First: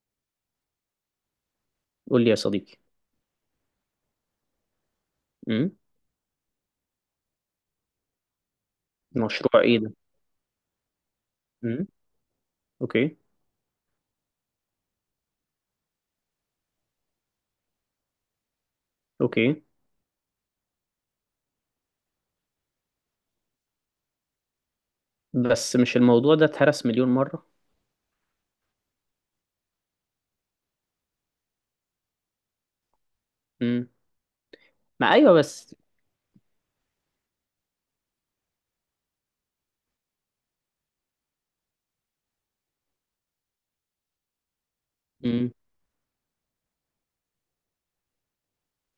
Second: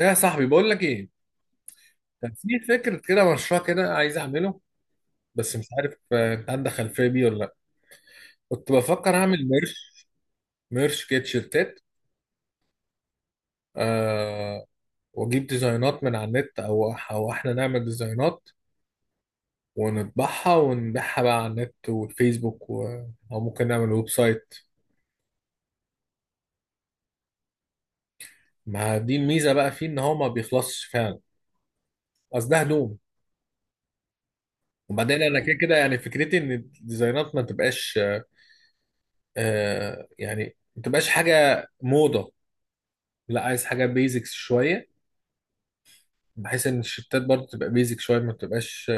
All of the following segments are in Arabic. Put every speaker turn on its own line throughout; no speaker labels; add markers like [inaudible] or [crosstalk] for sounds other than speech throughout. ايه يا صاحبي، بقول لك ايه؟
قول لي
كان
يا
في
صديقي.
فكره كده، مشروع كده عايز اعمله. بس مش
امم.
عارف، انت عندك خلفيه بيه ولا لا؟ كنت بفكر اعمل
مشروع ايه ده؟
ميرش. ميرش كده، تيشيرتات.
امم. اوكي،
آه، واجيب ديزاينات من على النت او احنا نعمل ديزاينات،
اوكي.
ونطبعها ونبيعها بقى على النت والفيسبوك و او ممكن نعمل ويب سايت.
بس مش الموضوع ده اتهرس مليون مرة؟
ما دي الميزه بقى، فيه ان هو ما بيخلصش فعلا. اصل ده هدوم.
امم ما،
وبعدين
ايوه
انا كده
بس.
كده يعني فكرتي ان الديزاينات ما تبقاش. آه، يعني ما تبقاش حاجه موضه. لا، عايز حاجه بيزكس شويه.
امم
بحيث ان الشتات برضه تبقى بيزك شويه، ما تبقاش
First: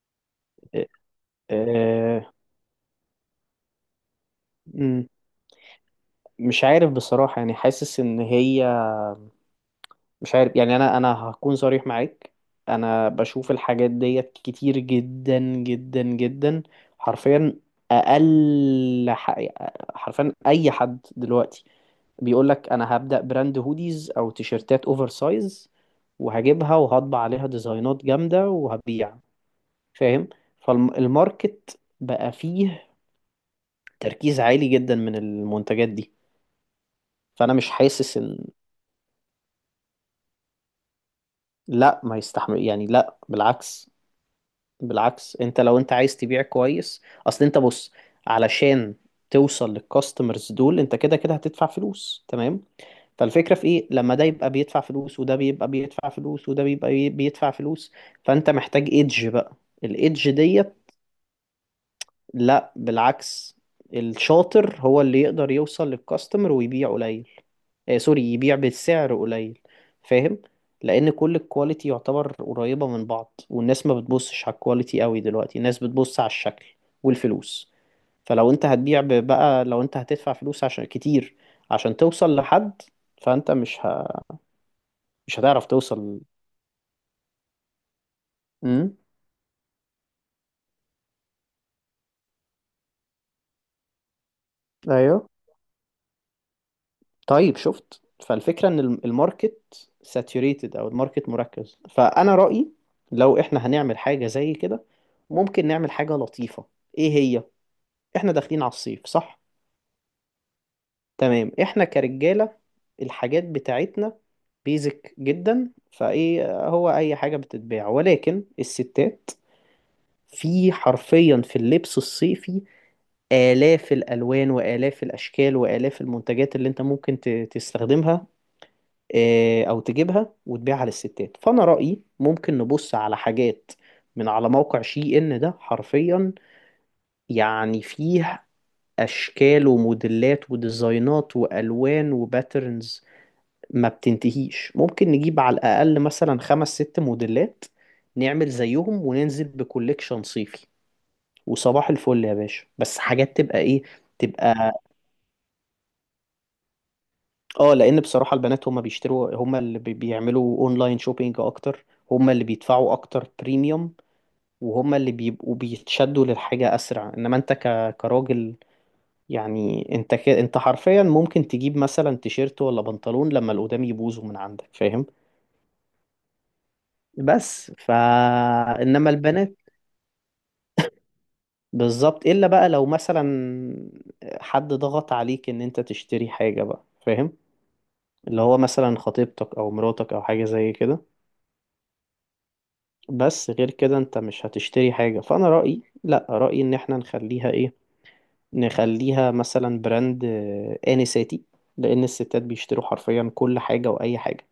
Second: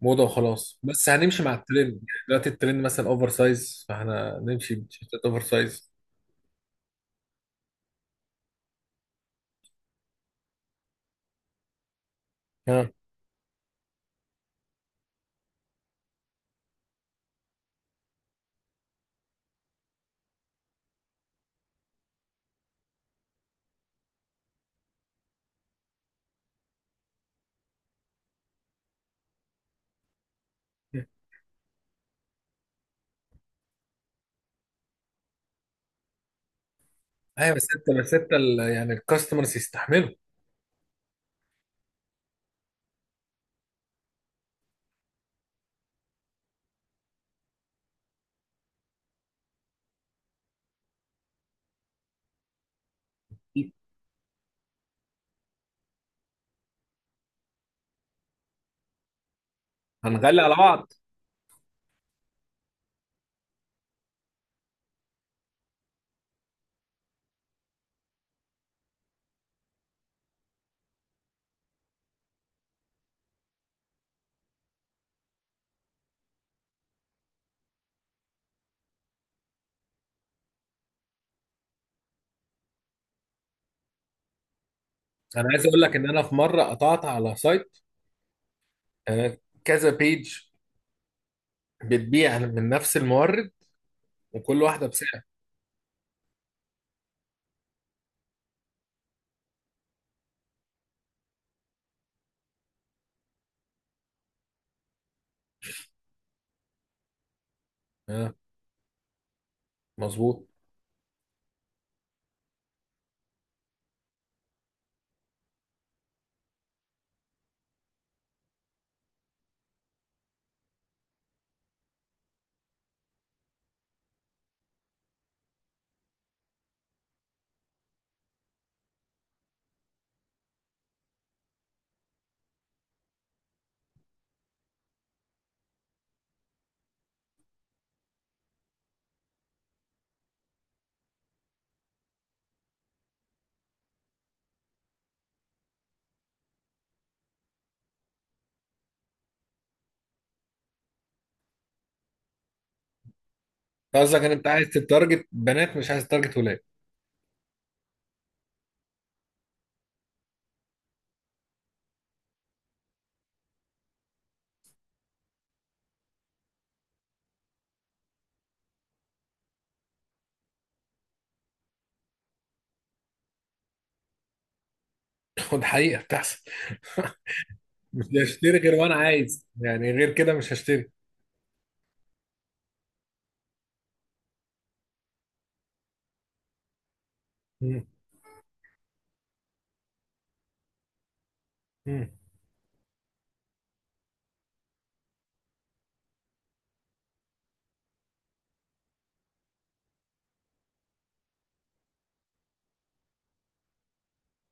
موضه وخلاص، بس هنمشي مع الترند.
آه،
يعني دلوقتي الترند مثلا اوفر سايز، فاحنا نمشي
مم.
بشتات اوفر سايز.
مش عارف بصراحة، يعني حاسس ان هي... مش عارف، يعني انا هكون صريح معاك.
ها.
انا بشوف الحاجات ديت كتير جدا جدا جدا، حرفيا. اقل ح- حرفيا اي حد دلوقتي بيقول لك انا هبدأ براند هوديز او تيشرتات اوفر سايز، وهجيبها وهطبع عليها ديزاينات جامدة وهبيع، فاهم. فالماركت بقى فيه تركيز عالي جدا من المنتجات دي، فانا
ايوه، بس
مش
انت بس
حاسس
انت
ان...
يعني الكاستمرز يستحملوا؟
لا، ما يستحمل يعني، لا بالعكس. بالعكس، انت لو انت عايز تبيع كويس اصل انت بص، علشان توصل للكاستمرز دول انت كده كده هتدفع فلوس، تمام. فالفكرة في ايه لما ده يبقى بيدفع فلوس، وده بيبقى بيدفع فلوس، وده بيبقى بيدفع فلوس، فانت محتاج ايدج بقى، الايدج
هنغلي على
ديت.
بعض؟
لا بالعكس، الشاطر هو اللي يقدر يوصل للكاستمر ويبيع قليل. آه سوري، يبيع بسعر قليل، فاهم. لان كل الكواليتي يعتبر قريبة من بعض، والناس ما بتبصش على الكواليتي قوي دلوقتي، الناس بتبص على الشكل والفلوس. فلو انت هتبيع بقى لو انت هتدفع فلوس عشان كتير، عشان توصل لحد، فانت مش
انا عايز
هتعرف
اقول لك ان
توصل.
انا في مره قطعت على سايت.
امم.
آه، كذا بيج بتبيع من نفس المورد، وكل واحده
ايوه.
بسعر.
طيب، شفت. فالفكرة ان الماركت ساتوريتد او الماركت مركز. فانا رأيي لو احنا هنعمل حاجة زي كده، ممكن نعمل حاجة لطيفة. ايه هي؟ احنا
اه،
داخلين على الصيف، صح؟
مظبوط.
تمام. احنا كرجالة الحاجات بتاعتنا بيزك جدا، فايه هو اي حاجة بتتباع، ولكن الستات، في حرفيا في اللبس الصيفي آلاف الألوان وآلاف الأشكال وآلاف المنتجات اللي أنت ممكن تستخدمها، أو تجيبها وتبيعها للستات. فأنا رأيي ممكن نبص على حاجات من على موقع شي إن، ده حرفيا يعني فيه أشكال وموديلات وديزاينات وألوان وباترنز ما بتنتهيش. ممكن نجيب على الأقل مثلا خمس ست موديلات، نعمل زيهم وننزل بكوليكشن صيفي، وصباح الفل يا باشا. بس حاجات تبقى إيه؟
أنت قصدك ان انت عايز
تبقى
تتارجت بنات، مش عايز تتارجت ولاد؟
اه، لان بصراحه البنات هم بيشتروا، هم اللي بيعملوا اونلاين شوبينج اكتر، هم اللي بيدفعوا اكتر بريميوم، وهم اللي بيبقوا بيتشدوا للحاجه اسرع. انما انت كراجل، يعني انت انت حرفيا ممكن تجيب مثلا تيشيرت ولا بنطلون لما اللي قدام يبوظوا من عندك، فاهم.
[laughs] وده حقيقه بتحصل [laughs]
بس فا...
مش هشتري غير وانا
انما
عايز،
البنات،
يعني غير كده مش هشتري.
بالظبط. الا بقى لو مثلا حد ضغط عليك ان انت تشتري حاجه بقى، فاهم.
مم.
اللي هو مثلا خطيبتك او مراتك او حاجه زي كده.
مم.
بس غير كده انت مش هتشتري حاجة. فانا رأيي، لا رأيي ان احنا نخليها ايه، نخليها مثلا براند انساتي، لان الستات بيشتروا حرفيا كل حاجة واي حاجة.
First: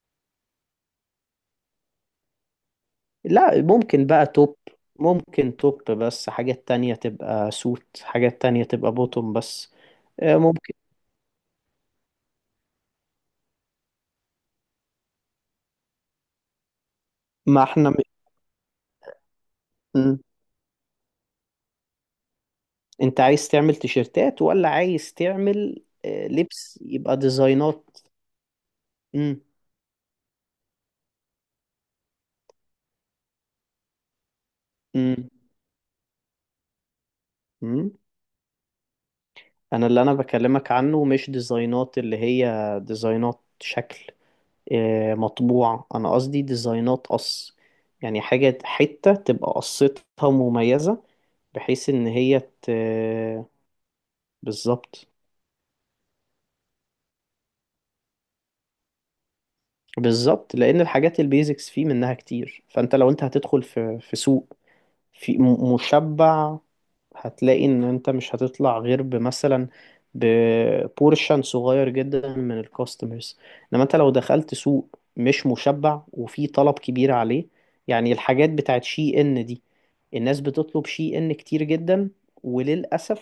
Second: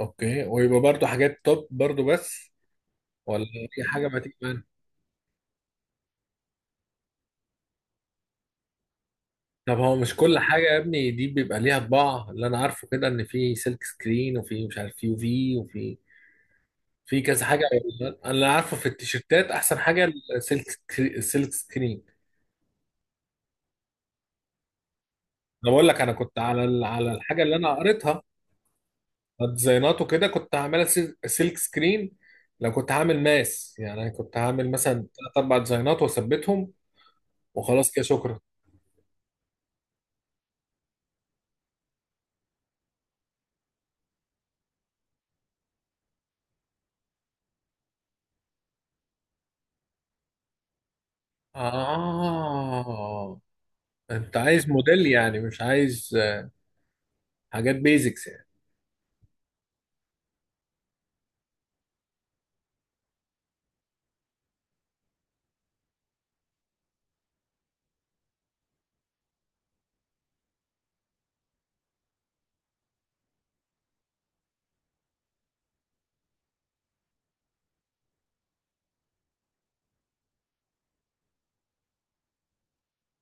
اوكي، ويبقى برضو حاجات توب برضو بس؟ ولا
لا،
اي
ممكن
حاجه ما
بقى
تيجي
توب،
معانا؟
ممكن توب بس، حاجات تانية تبقى سوت، حاجات تانية تبقى بوتوم بس.
طب هو مش كل حاجه
ممكن.
يا ابني دي بيبقى ليها طباع؟ اللي انا عارفه كده ان في سلك سكرين، وفي مش عارف يو في، وفي في كذا حاجه.
ما احنا
انا اللي عارفه في التيشيرتات احسن حاجه
م.
السلك السلك سكرين.
انت عايز تعمل تيشيرتات ولا عايز
انا
تعمل
بقول لك، انا كنت على
لبس
على
يبقى
الحاجه اللي انا
ديزاينات؟
قريتها.
م.
ديزاينات وكده كنت هعملها سلك سكرين. لو كنت هعمل ماس، يعني كنت هعمل مثلا
م.
ثلاث اربع ديزاينات واثبتهم.
م.
وخلاص كده، شكرا.
انا اللي انا بكلمك عنه مش ديزاينات اللي هي ديزاينات شكل، مطبوع، انا قصدي ديزاينات قص. يعني حاجة حتة تبقى قصتها مميزة، بحيث ان هي...
اه، انت عايز موديل
بالظبط.
يعني مش عايز حاجات بيزكس يعني؟
بالظبط، لان الحاجات البيزكس فيه منها كتير. فانت لو انت هتدخل في سوق مشبع، هتلاقي ان انت مش هتطلع غير بمثلا ببورشن صغير جدا من الكاستمرز. انما انت لو دخلت سوق مش مشبع وفي طلب كبير عليه. يعني الحاجات بتاعت شي ان دي، الناس بتطلب شي ان كتير جدا. وللأسف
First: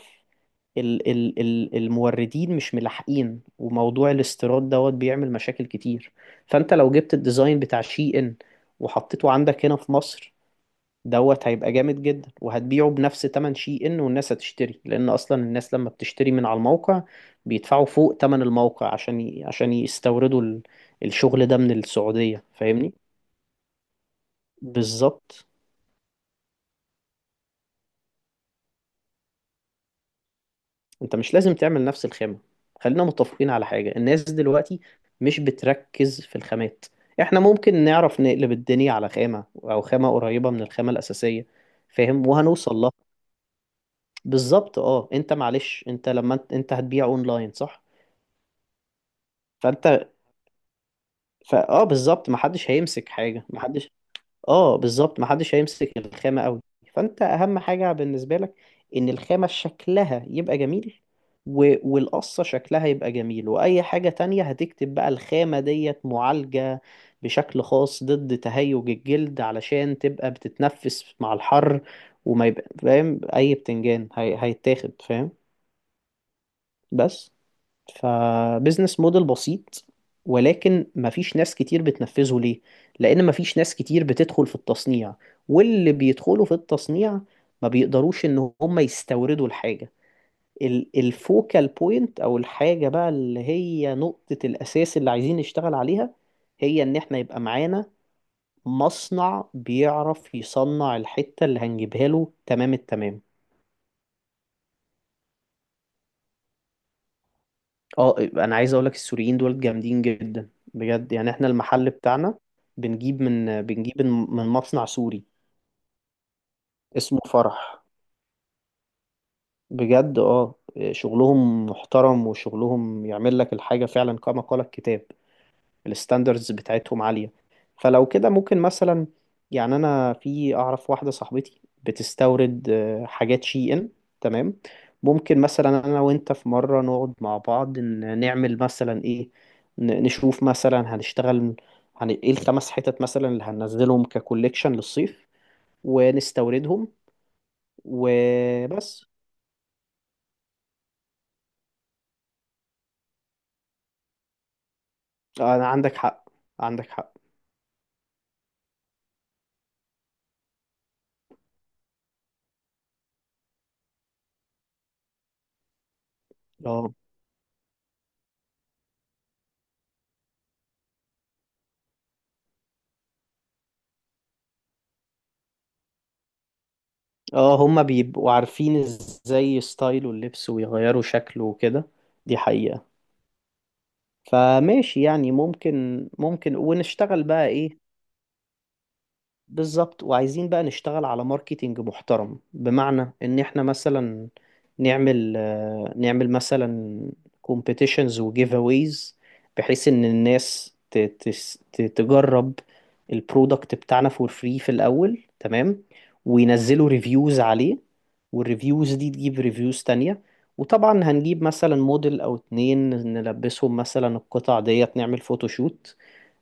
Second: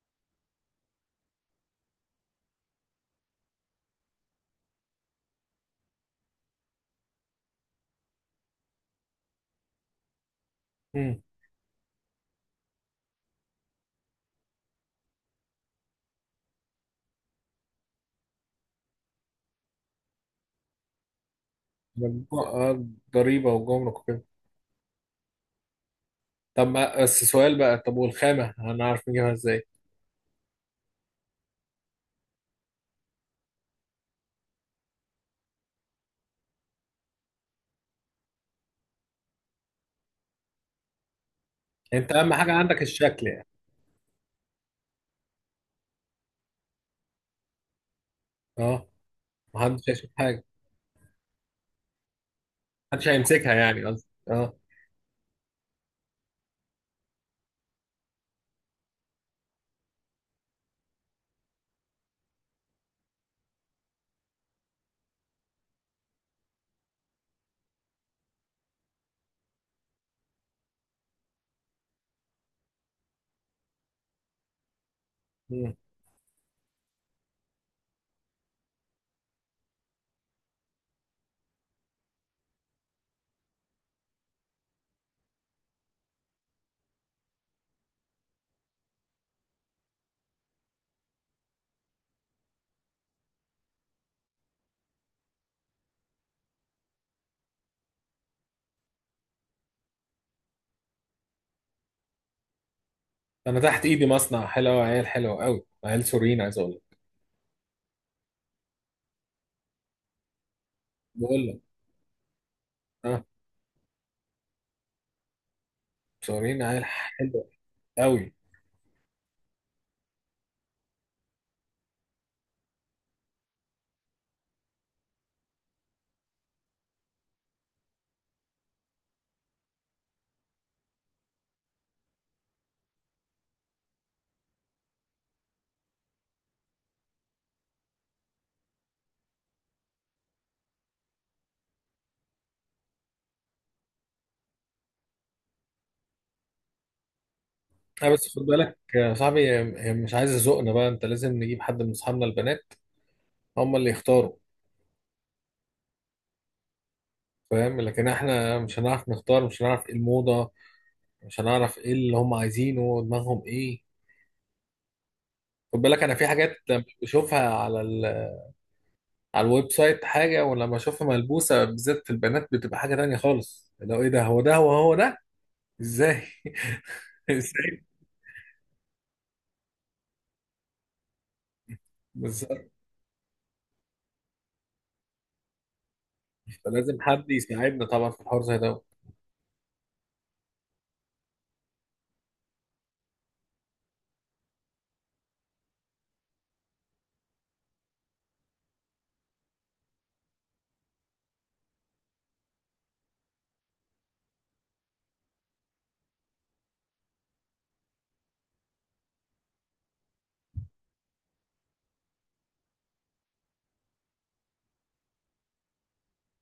ال ال ال الموردين مش ملاحقين، وموضوع الاستيراد دوت بيعمل مشاكل كتير. فانت لو جبت الديزاين بتاع شي ان وحطيته عندك هنا في مصر،
امم.
دوت هيبقى جامد جدا. وهتبيعه بنفس تمن شي ان، والناس هتشتري، لان اصلا الناس لما بتشتري من على الموقع بيدفعوا فوق تمن الموقع عشان عشان يستوردوا الشغل ده من السعودية،
آه،
فاهمني.
ضريبه وجمرك وكده.
بالظبط.
طب ما بس سؤال بقى. طب والخامه هنعرف نجيبها ازاي؟
انت مش لازم تعمل نفس الخامة. خلينا متفقين على حاجة، الناس دلوقتي مش بتركز في الخامات. احنا ممكن نعرف نقلب الدنيا على خامة او خامة قريبة من الخامة الأساسية،
انت
فاهم،
اهم حاجه
وهنوصل
عندك
لها.
الشكل يعني؟
بالظبط اه. انت معلش انت لما انت هتبيع اونلاين، صح.
اه، محدش هيشوف
فانت،
حاجه.
فاه، بالظبط، ما حدش
محدش
هيمسك حاجه،
هيمسكها،
ما
يعني
حدش.
قصدي اه.
اه بالظبط، ما حدش هيمسك الخامه قوي. فانت اهم حاجه بالنسبه لك ان الخامه شكلها يبقى جميل، والقصه شكلها يبقى جميل. واي حاجه تانية هتكتب بقى الخامه ديت معالجه بشكل خاص ضد تهيج الجلد علشان تبقى بتتنفس مع الحر، وما يبقى فاهم اي بتنجان هيتاخد، فاهم،
مم.
بس. فبزنس موديل بسيط، ولكن مفيش ناس كتير بتنفذه، ليه؟ لأن مفيش ناس كتير بتدخل في التصنيع، واللي بيدخلوا في التصنيع ما بيقدروش إن هم يستوردوا الحاجة. الفوكال بوينت أو الحاجة بقى اللي هي نقطة الأساس اللي عايزين نشتغل عليها، هي إن إحنا يبقى معانا مصنع بيعرف يصنع الحتة اللي هنجيبها له تمام التمام.
انا تحت ايدي مصنع حلو، عيال حلوه قوي، عيال سوريين، عايز اقول لك.
اه، انا عايز اقول لك السوريين دول جامدين جدا بجد. يعني
بقول
احنا
لك
المحل بتاعنا بنجيب
اه.
من بنجيب من مصنع سوري
مصورين عيال
اسمه
حلوه
فرح،
قوي.
بجد. اه، شغلهم محترم وشغلهم يعمل لك الحاجة فعلا كما قال الكتاب. الستاندردز بتاعتهم عالية. فلو كده ممكن مثلا، يعني انا في اعرف واحدة صاحبتي بتستورد حاجات شي ان، تمام. ممكن مثلا انا وانت في مرة نقعد مع بعض نعمل مثلا ايه، نشوف مثلا هنشتغل ايه الخمس حتت مثلا اللي هننزلهم ككوليكشن للصيف، ونستوردهم،
اه، بس خد بالك
وبس.
يا صاحبي، هي مش عايزه ذوقنا بقى. انت لازم نجيب حد من اصحابنا البنات، هم اللي يختاروا.
انا عندك حق، عندك حق.
فاهم؟ لكن احنا مش هنعرف نختار، مش هنعرف ايه الموضه. مش هنعرف ايه اللي هم عايزينه، دماغهم ايه. خد بالك، انا في حاجات لما
اه،
بشوفها على الويب سايت حاجه، ولما اشوفها ملبوسه بالذات في البنات بتبقى حاجه تانية خالص. لو ايه ده، هو ده، هو ده. ازاي؟ [laughs]
اه، هما
ازاي؟
بيبقوا عارفين ازاي ستايله اللبس ويغيروا شكله وكده، دي
بالظبط،
حقيقة. فماشي يعني، ممكن ممكن،
فلازم
ونشتغل
حد
بقى ايه.
يساعدنا طبعا في الحوار زي ده.
بالظبط، وعايزين بقى نشتغل على ماركتينج محترم، بمعنى ان احنا مثلا نعمل نعمل مثلا كومبيتيشنز وجيف اويز، بحيث ان الناس تجرب البرودكت بتاعنا فور فري في الاول، تمام. وينزلوا ريفيوز عليه، والريفيوز دي تجيب ريفيوز تانية. وطبعا هنجيب مثلا موديل او اتنين نلبسهم مثلا القطع ديت، نعمل فوتوشوت،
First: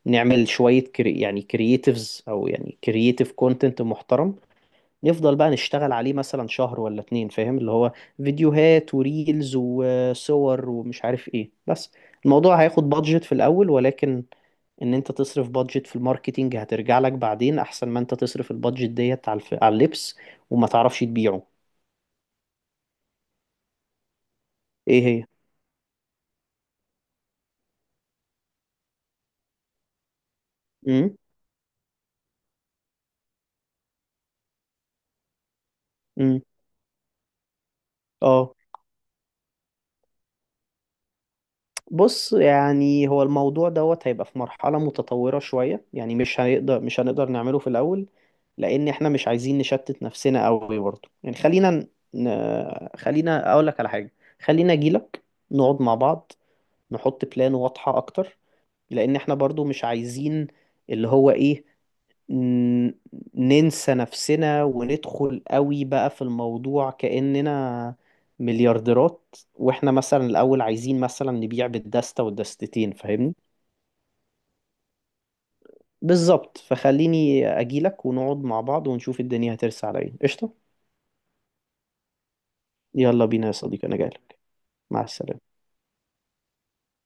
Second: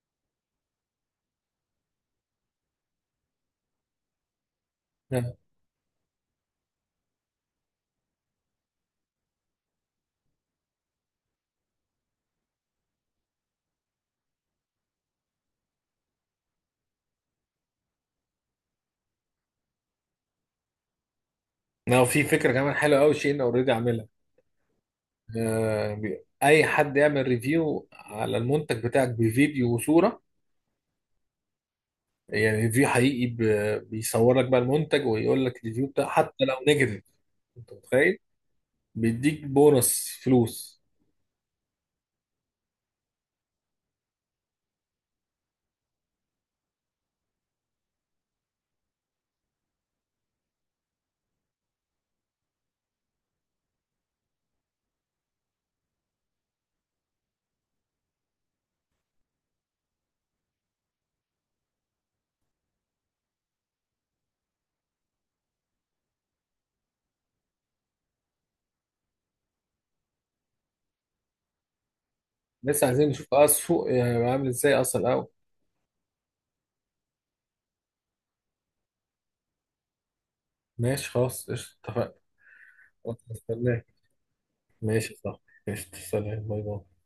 نعمل شوية كري، يعني كرييتيفز، أو يعني كرييتيف كونتنت محترم.
آه،
نفضل بقى نشتغل عليه مثلا شهر ولا اتنين، فاهم، اللي هو فيديوهات وريلز وصور ومش عارف ايه، بس. الموضوع هياخد بادجت في الأول، ولكن إن أنت تصرف بادجت في الماركتينج هترجع لك بعدين، أحسن ما أنت تصرف البادجت ديت على على اللبس وما تعرفش تبيعه.
لو في فكرة كمان حلوة أوي، شيء أنا أوريدي عاملها.
ايه هي؟
آه، أي حد يعمل ريفيو على المنتج بتاعك بفيديو وصورة.
امم.
يعني ريفيو حقيقي، بيصور لك بقى المنتج، ويقول لك الريفيو بتاع،
امم.
حتى لو نيجاتيف. أنت متخيل؟
اه.
بيديك بونص فلوس.
بص، يعني هو الموضوع دوت هيبقى في مرحلة متطورة شوية، يعني مش هنقدر، مش هنقدر نعمله في الأول. لأن احنا مش عايزين نشتت نفسنا قوي برضه. يعني خلينا ن... خلينا أقول لك على حاجة، خلينا أجيلك. نقعد مع بعض، نحط بلان واضحة أكتر. لأن احنا برضه مش عايزين اللي هو إيه، ن- ننسى نفسنا وندخل قوي بقى في الموضوع، كأننا مليارديرات. واحنا مثلا الأول عايزين مثلا نبيع بالدستة
لسه
والدستتين،
عايزين نشوف
فاهمني.
بقى السوق، يعني عامل إزاي أصلا الأول.
بالظبط، فخليني أجيلك ونقعد مع بعض ونشوف الدنيا هترسى على ايه. قشطة.
ماشي، خلاص، قشطة، اتفقنا. خلاص،
يلا بينا يا صديقي
استناك.
أنا جايلك. مع
ماشي، صح.
السلامة.
قشطة، سلام، باي باي.